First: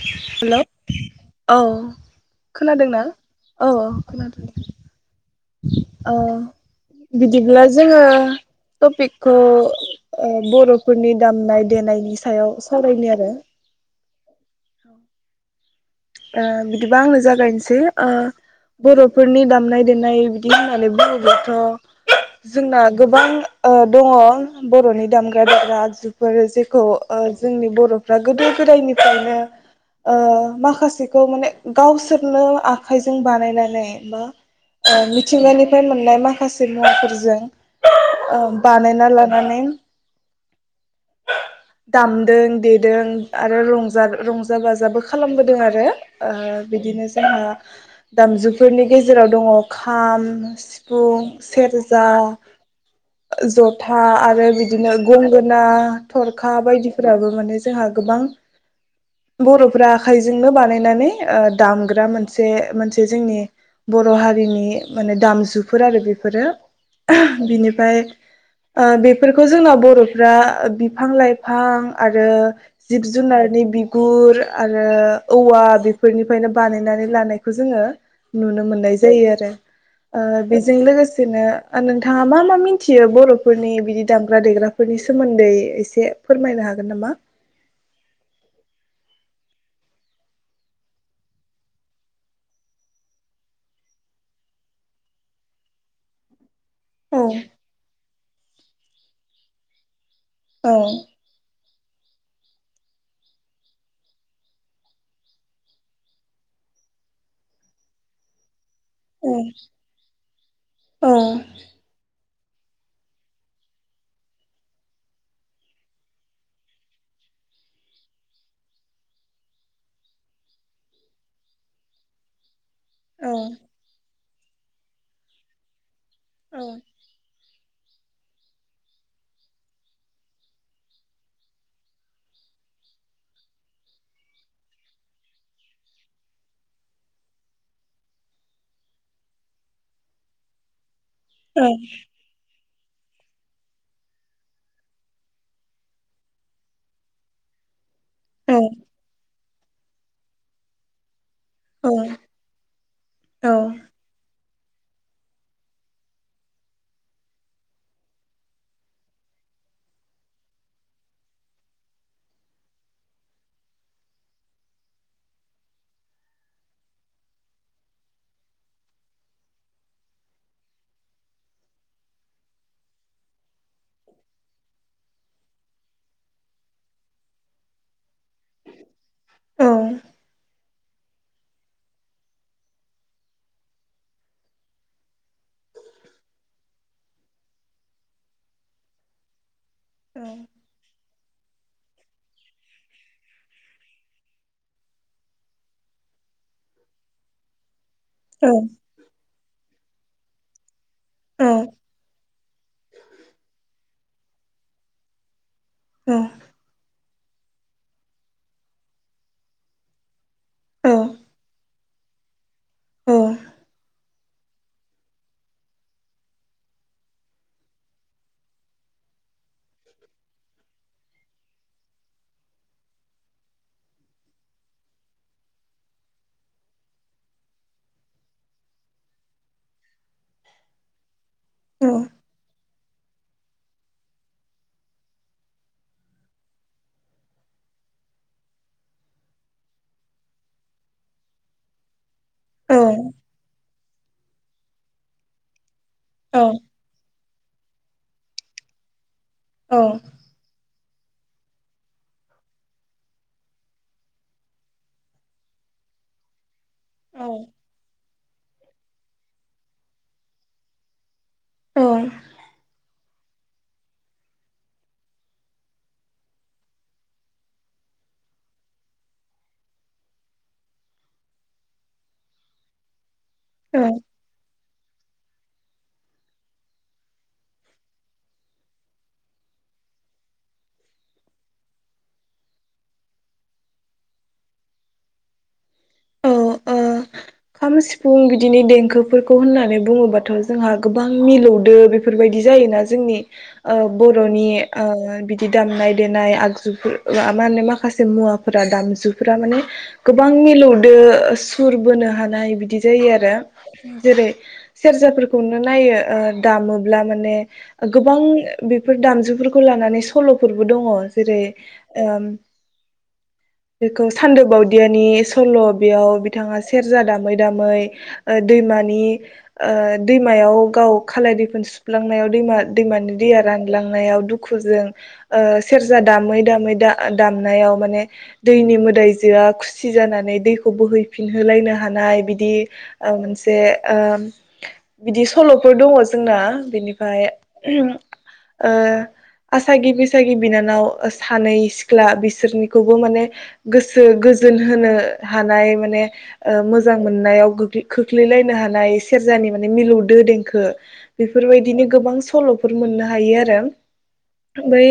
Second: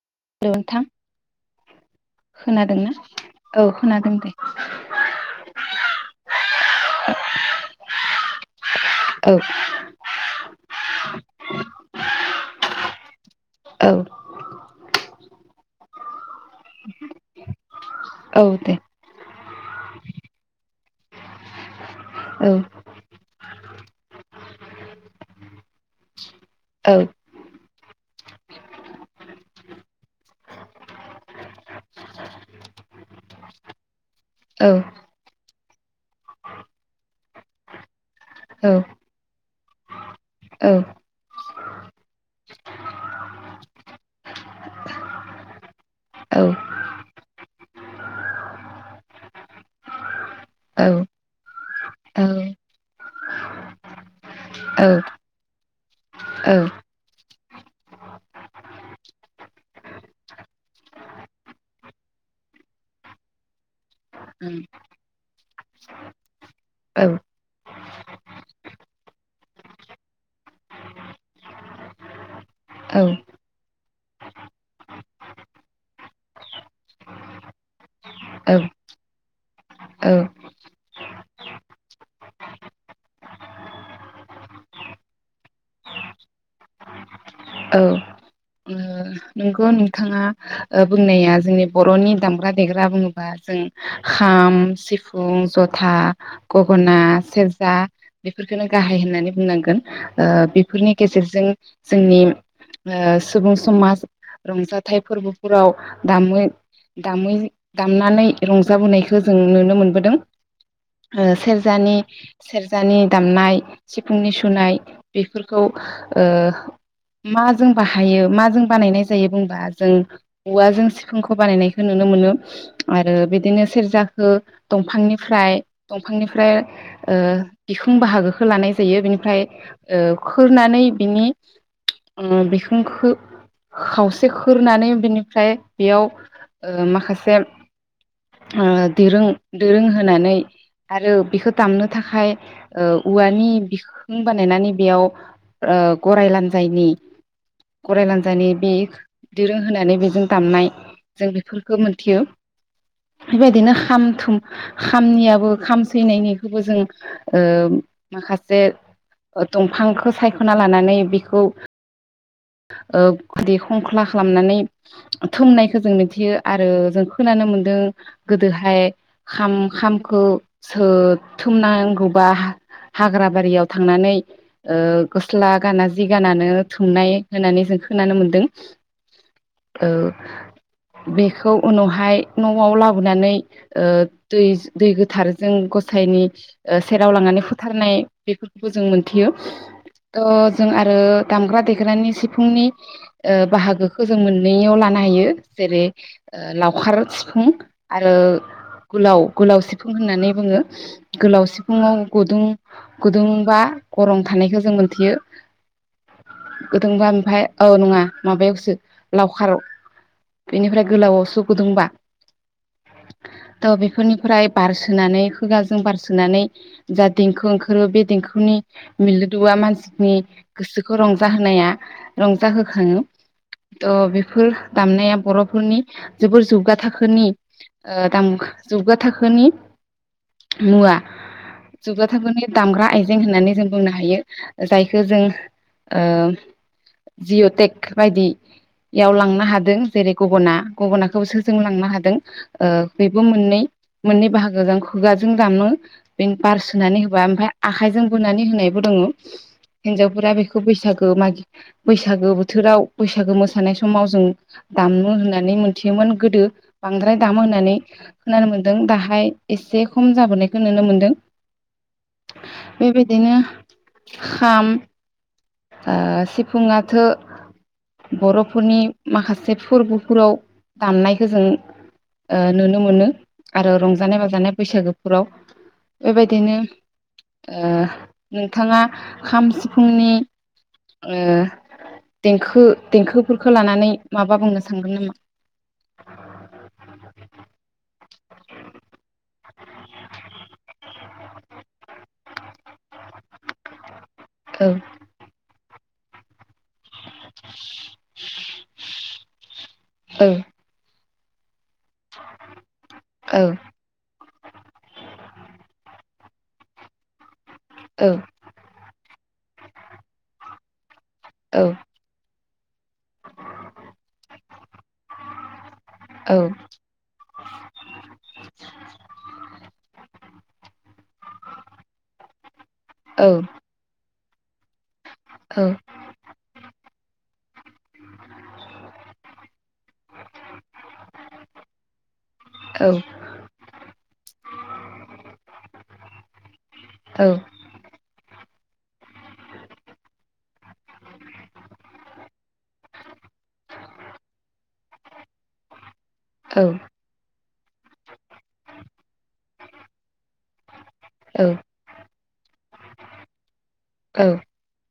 Hello औ खोनादोंना औ खोनादों औ बिदिब्ला जोङो औ टपिकखौ ओ बर'फोरनि दामनाय देनायनि सायाव सावरायनि आरो औ ओ बिदिबा आंनो जागायनोसै औ दे बर'फोरनि दाम दामनाय देनाय बिदि होननानै बुङोबथ' औ जोंना गोबां ओ दङ बर'नि दामग्रा देग्रा आगजु फोर जेखौ औ ओ जोंनि बर' फोरा गोदो गोदायनिफ्रायनो ओ माखा सेखौ माने गावसोरनो आखाइजों बानायनानै। बा औ ओ मिथिंगानि फ्राय मोननाय माखासे मुवफोरजों ओ बानायना ला मानि औ दामदों देदों आरो रंजा रंजा बाजाबो खालामबोदों आरो औ ओ बिदिनो जोंहा दामजुफोरनि गेजेराव दङ खाम सिफुं सेरजा जथा आर रो बिदिनो गंगोना ना थरखा बायदिफोराबो माने जोंहा गोबां बर'फ्रा आखाइजोंनो बानाय नानै ओ दामग्रा मोनसे मोनसे जोंनि बर'हारिनि माने दामुफोर आरो बेफोरो बेनिफ्राय ओ बेफोरखौ जोंना बर'फोरा बिफां लाइफां आरो जिब जुनारनि बिगुर आरो औवा बेफोरनिफ्रायनो बानायनानै लानायखौ जोङो नुनो मोननाय जायो आरो औ औ ओ बेजों लोगोसेनो नोंथाङा मा मा मिथियो बर'फोरनि बिदि दामग्रा देग्राफोरनि सोमोन्दै एसे फोरमायनो हागोन नामा? नंगौ नोंथाङा ओ बुंनाया जोंनि बर'नि दामग्रा देग्रा बुङोबा जों खाम सिफुं जथा गगना औ सेरजा बेफोरखौनो गाहाय होन होनानै बुंनांगोन ओ औ बेफोरनि गेजेरजों- जोंनि ओ सुबुं समाज- रंजाथाइ फोरबोफोराव दामै दामै दामनानै रंज जाबोनायखौ औ जों नुनो मोनबोदों औ ओ सेरजानि- सेरजानि दामनाय सिफुंनि सुनाय बेफोरखौ ओ मा जों बाहायो मा जों बानायनाय जाय जायो बुंबा जों औवाजों सिफुंखौ बानायनायखौ नुनो मोनो। आरो औ बिदिनो सेरजा खौ दंफांनिफ्राय दंफांनिफ्राय औ ओ बिखुं बाहागोखो लानाय जायो बिनिफ्राय खोरनानै बिनि उम बिखुंखो खावसे खोरनानै बिनिफ्राय बेयाव ओ माखासे ओ दिरुं दोरों होनानै आरो बेखौ औ दामनो थाखाय ओ औवानि बिखुं बानायनानै बेयाव ओ गराय लांजायनि गराय ला [unintelligible] औ दिरोंहोनानै बेजों दामनाय जों बेफोरखौ औ मोनथियो औ बेबायदिनो खाम थुम खामनियाबो खाम सैनायनिखौबो जों ओ माखासे दंफांखौ सायखना लानानै बेखौ- ओ गुदि खंख्ला खालामनानै थुमनायखौ जों मिथियो आरो जों खोनानो मोन्दों गोदोहायाम खाम खामखो सो थुमनांगौबा हाग्रा बारियाव थांनानै गस्ला गाना जि गानानो थुमनाय होननानै जों- खोनानो मोन दों औ बेखौ उनावहाय नआव लाबोनानै ओ दै दै गोथारजों गसाइनि ओ सेराव लांनानै फोथारनाय बेफोरखौबो जों मोनथियो। अ जों आरो- दामग्रा देग्रानि सिफुंनि- ओ बाहागोखो जों मोननैयाव लानो हायो जेरै लावखार सिफुं आरो औ गुलाव- गोलाव सिफुं होननानै बोङो। गोलाव सिफुङाव गुदुं गुदुंबा- गरं थानायखौ जों मोनथियो। गोदोंबा [unintelligible] औ नङा माबायावसो लावखाराव बेनिफ्राय गोलावावसो गुदुंबा थ बेफोरनिफ्राय बारसोनानै खुगाजों बारसोनानै जा देंखो ओंखारो बे देंखोनि मिलोदुआ मानसिनि गोसोखौ रंजाहोनाया- रंजाहोखाङो त बेफोर दामनाया बरफोरनि जोबोर जौगा थाखोनि ओ दामख जौगा थाखोनि मुवा औ जौगाथाखोनि दामग्रा आइ जें होनानै जों बुंनो हायो जायखौ जों ओ जिअटेक बायदि याव लांनो हादों जेरै गगना गगनाखौसो जों लांनोहादों ओ औ बेबो मोननै मोननै बाहाग जों खुगाजों दामनो। बे औ बार सुनानै होबा ओमफ्राय। आखाइजों बुनानै होनायबो दङ। औ हिनजावफोरा बेखौ बैसागु। ओ मागि। बैसागो बोथोराव बैसागो मोसानाय समाव जों दामनो होननानै मोनथियोमोन गोदो। बांद्राय दाम होनानै। खोनानो मोन्दों दाहाय एसे खम जाबोनायखौ नुनो मोन्दों। औ बे। बिदिनो खाम। ओ सिफुंआथ बरफोरनि माखासे फोरबोफोराव दामनायखौ जों ओ नुनो मोनो। आरो रंजानाय बाजानाय बैसागोफोराव। बेबायदिनो ओ नोंथाङा खाम सिफुंनि। ओ देंखो देंखोफोरखौ लानानै माबा बुंनो सानगोन औ औ नामा। खाम सिफुं बिदिनि देंखोफोर। खौ होननानै बुङोबाथ जोंहा गोबां। गोबां मिलौदो बेफोरबायदि जायोना जोंनि ओ। बरनि औ ओ बिदिद। दामनाय देनाय आगजुफोर। मा माहोनो माखासे मुवाफोरा दामजुफोरा माने गोबां मिलौदो सुरबो! ! नाय बिदि जायो आरो जेरै सेरजाफोर खौनो नायो ओ दामोब्ला माने गोबां ओ बेफोर दामजुफोरखौ खौ लानानै सलफोरबो दङ जेरै ओम बेखौ सान्दो बावदियानि सल बेयाव बिथाङा सेर दामै दामै दैमानि दैमायाव गाव खालाय दैफोन सुफ्लांनायाव दैमा दैमानि दैया रानलांनाय याव दुखुजों ओ सेरजा दामै दामै दाम दामनायाव माने दैनि मोदायजोआ खुसि जानानै दैखौ बोहैफिनहोलायनो हा नाय बिदि मोनसे बिदि सल'फोर दङ जोंना बिनिफ्राय ओ। आसागि बिसागि बिनानाव सानै सिख्ला बिसोरनिखौबो माने गोसो गोजोन होनो। हानाय माने ओ मोजां मोननायाव बि खोख्लैलायनो हानाय सेरजानि माने मिलौदो देंखो बेफोरबायदिनो गोबां सो सलफोर मोननो हायो आरो ओमबाय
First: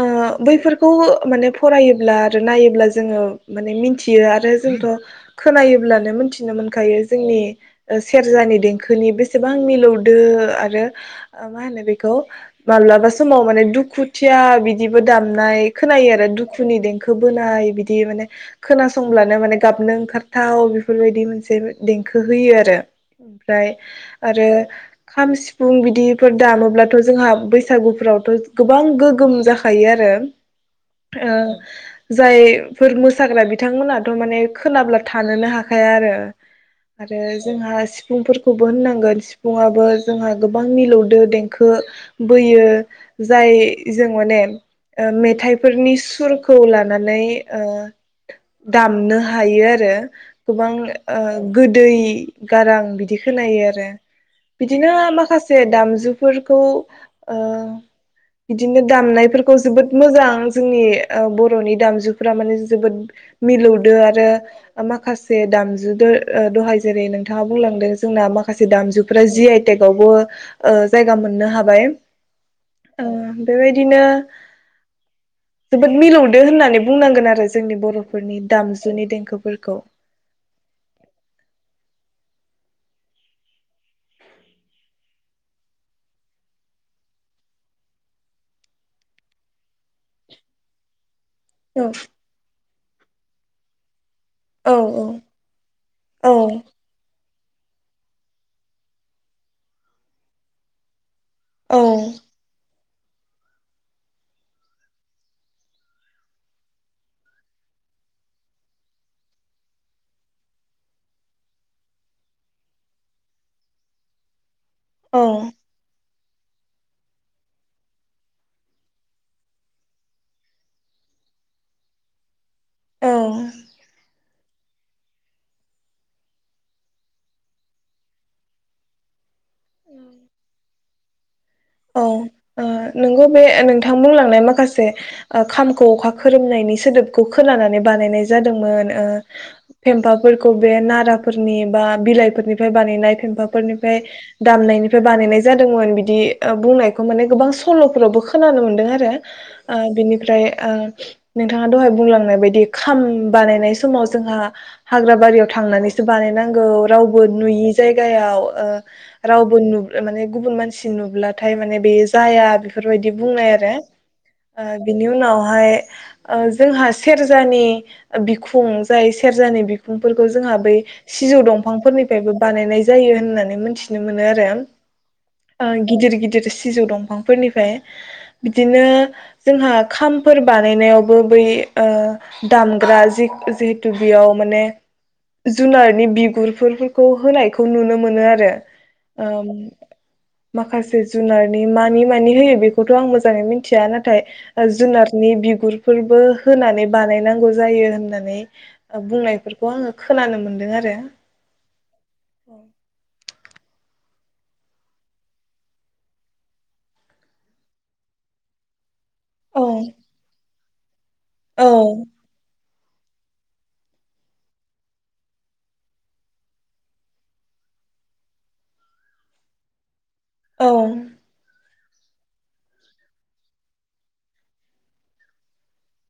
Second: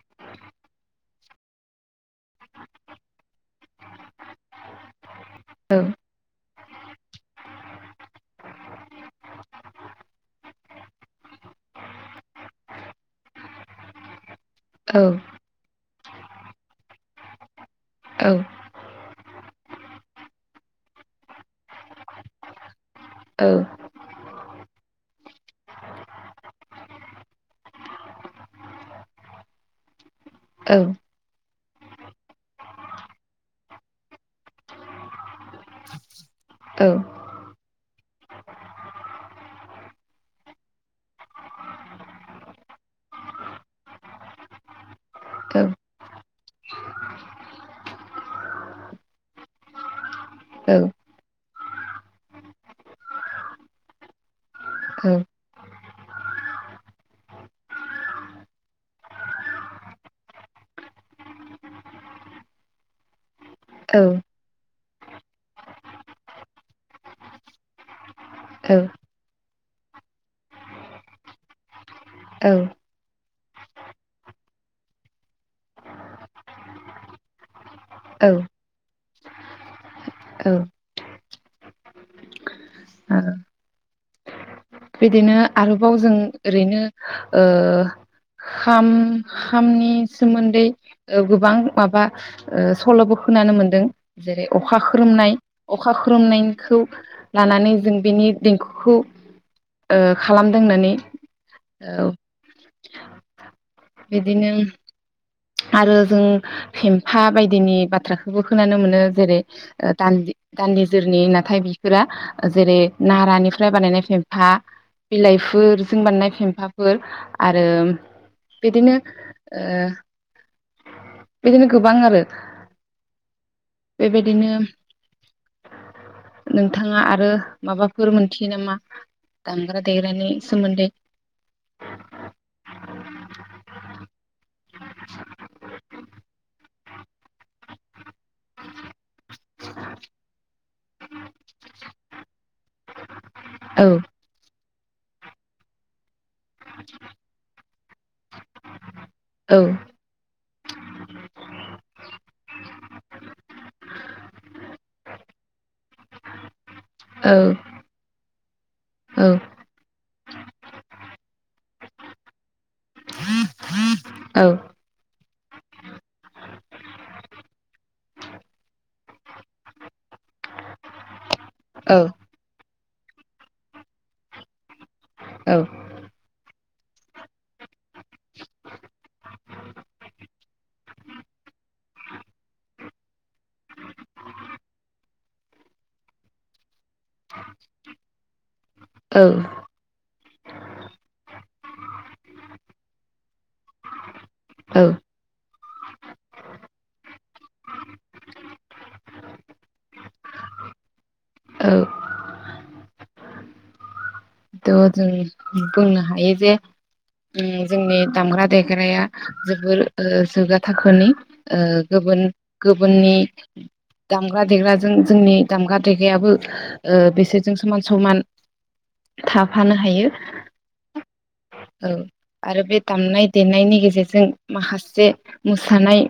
ओ बैफोरखौ माने फरायोब्ला आरो नायोब्ला जोङो माने मिथियो आरो जोंथ खोनायोब्लानो मिथिनो मोन ओंखायो जोंनि सेरजानि देंखोनि बेसेबां मिलौदो आरो मा होनो बेखौ माब्लाबा समाव माने दुखुथि खुथिया बिदिबो दामनाय खोनायो आरो दुखुनि देंखो बोनाय बिदि दि माने खोनास संब्लानो माने गाबनो ओंखार थाव बेफोरबायदि मोनसे देंखो होयो आरो ओमफ्राय आरो खाम सिफुं बिदिफोर दामोब्लाथ जोंहा बैसागुफ्रावथ गोबां गोगोम जाखायो आरो ओ जायफोर मोसाग्रा बिथांमोनाथ माने खोनाब्ला थानोनो हाखाया आरो आरो जोंहा सि सिफुंफोरखौबो होननांगोन सिफुआो जोंहा गोबां मिलौदो देंखो बोयो जाय जों माने मेथाइफोरनि सुरखौ लानानै ओ दामनो हायो आरो गोबां ओ गोदै गारां बिदि खोनायो आरो बिदिनो माखासे दामजुफोरखौ बिदिनो दामनायफोरखौ जोबोद मोजां जोंनि बर नि दामजुफोरा माने जोबोद मिलौदो आरो माखासे दामजु दहाय जेरै नोंथाङा बुंलांदों जोंना माखासे दामजुफ्रा जि आइ टेक गावबो जायगा मोननो हाबाय बेबायदिनो जोबोद मिलौदो होननानै बुंनांगोन आरो जोंनि बर फोरनि दामजुनि देंखोफोर दे खौ बिदिनो आरोबाव जों ओरैनो ओ खाम खामनि सोमोन्दै ओ गोबां औ माबा सलबो खोनानो मोनदों जेरै औ अखा खोरोमनाय अखा खोरोमनायखौ लानानै जों बेनि देंखोखौ ओ खालामदों होननानै औ बिदिनो आरो जों फेमफा बायदिनि बाथ्राखौबो खोनानो मोनो जेरै ओ दान्दि-दान्दिजोरनि नाथाय बिफोरा जेरै नारानिफ्राय बानायनाय फेमफा औ बिलाइफोर जों बानायनाय फेमफाफोर आरो बिदिनो ओ बिदिनो गोबां आरो औ बेबायदिनो नोंथाङा आरो माबाफोर मोनथियो नामा दामग्रा औ देग्रानि सोमोन्दै औ ओ नोंगौ बे नोंथां बुंलांनाय माखासे ओ खामखौ अखा खोरोमनायनि सोदोबखौ खोनानानै बानायनाय जादोंमोन ओ फेम्फाफोरखौ बे नाराफोरनि बा बिलाइफोरनि फ्राय बानायनाय औ फेमफाफोरनिफ्राय दामनायनि बानायनाय जादोंमोन बिदि ओ बुंनायखौ माने गोबां सलफोरावबो खोनानो मोन्दों आरो औ ओ बिनिफ्राय ओ नोंथाङा दहाय बुंलांनाय बायदि बे खाम बानायनाय समाव जोंहा हाग्रा बारियाव थांनानैसो बानायनांगौ रावबो औ नुयि जायगायाव ओ औ रावबो नु माने गुबुन मानसि नुुब्ला थाय माने बेयो जाया बेफोरबायदि बुंनाय आरो औ ओ बिनि उनाव ओ जोंहा ओ सेरजानि बिखुं जाय सेरजानि बिखुंफोरखौ जोंहा बै सिजौ दंफांफोरनिफ्रायबो बानायनाय जायो होननानै मोनथिनो मोनो आरो औ ओ गिदिर सिजौ दंफांफोरनिफ्राय बिदिनो जोंहा खामफोर बानायनायावबो बै ओ दामग्रा जि-जिहेथु बेयाव माने जुनारनि बिगुरफोरखौ होनायखौ नुनो मोनो आरो औ ओम माखासे जुनारनि मानि मानि होयो बेखौथ आं मोजाङै मिथिया नाथाय ओ औ जुनारनि बिगुरफोरबो होनानै बानायनांगौ जायो होननानै बुंनायफोरखौ आङो खोनानो मोनदों आरो औ औ जों बुंनो हायो जे उम जोंनि दामग्रा देग्राया औ जोबोर ओ थाखोनि ओ औ गुबुन गुबुननि दामग्रा देग्राजों जोंनि दामग्रा देगायाबो ओ बिसोरजों समान समान थाफानो हायो औ औ आरो बे दामनाय देनायनि गेजेरजों माखासे मोसानाय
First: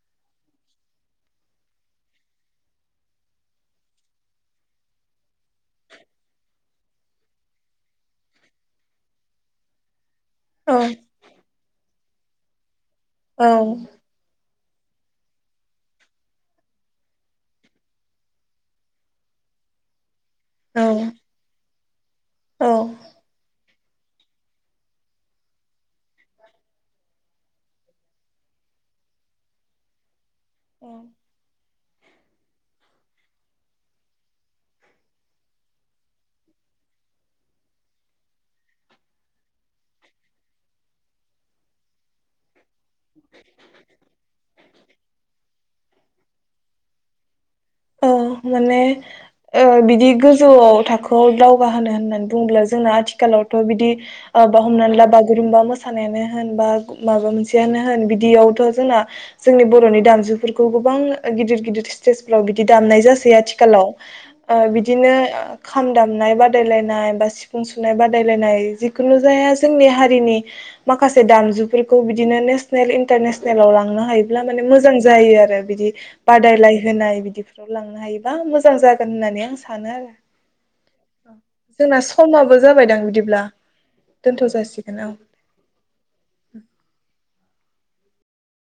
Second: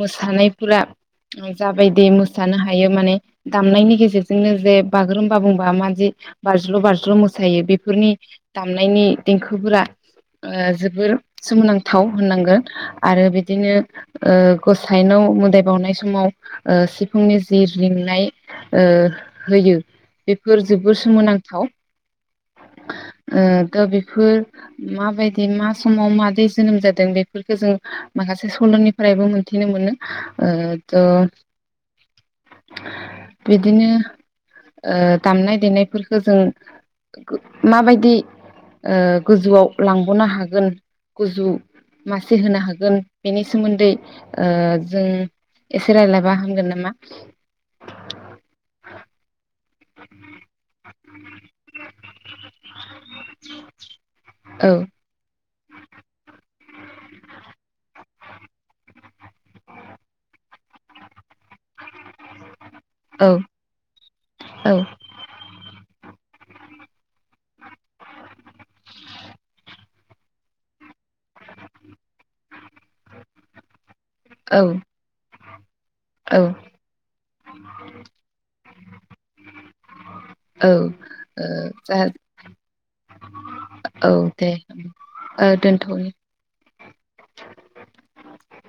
मोसानायफोरा जाबायदि मोसानो हायो माने दामनायनि गेजेरजोंनो जे बागुरुम्बा बुंबा माादि बारज्ल बारज्ल मोसायो बेफोरनि दामनायनि देंखोफोरा ओ औ जोबोर सोमोनां थाव होननांगोन आरो औ बिदिनो ओ गसाइनाव मोदाय बावनाय समाव ओ सिफुंनि जि रिंनाय होयो बेफोर जोबोर सोमोनांथाव औ ओ दा बेफोर माबायदि ज मा समाव मादै जोनोम जादों बेफोरखौ जों माखासे सलनिफ्रायबो मोन्थिनो मोनो ओ औ द बिदिनो ओ दामनाय देनायफोरखौ जों माबायदि ओ गोजौआव लां गनो हागोन गुजु मासे होनो हागोन बेनि सोमोन्दै ओ जों एसे रायज्लायबा हामगोन नामा अ माने ओ बिदि गोजौआव थाखोआव दावगा होनो होननानै बुङोब्ला जोंना आथिखालावथ बिदि आ औ हमनानै ला बागुरुम्बा मो मोसानायानो होन बा माबा मोनसेयानो होन बिदियावथ जोंना जोंनि बरनि दामजुफोरखौ गोबां गिदिर गिदिर स्तेजफोराव बिद दि दामनाय औ जासै आथिखालाव ओ औ बिदिनो खाम दामनाय बा बादायलायनाय बा सिफुं सुनाय बादायलायनाय जिखुनु जाया जोंनि हारि दिनि माखासे दामजुफोरखौ बिदिनो नेस नेल इन्टारनेसनेलाव लांनो हायोब्ला माने मोजां जायो आरो बिदि औ बादायलाय होनाय बिदि लांनो हायोबा मोजां जागोन होननानै आं सानो औ आरो ओ जा जोंना समाबो जाबायदां बिदिब्ला औ दोनथ दे जासिगोन औ। ओ दोनथ'नि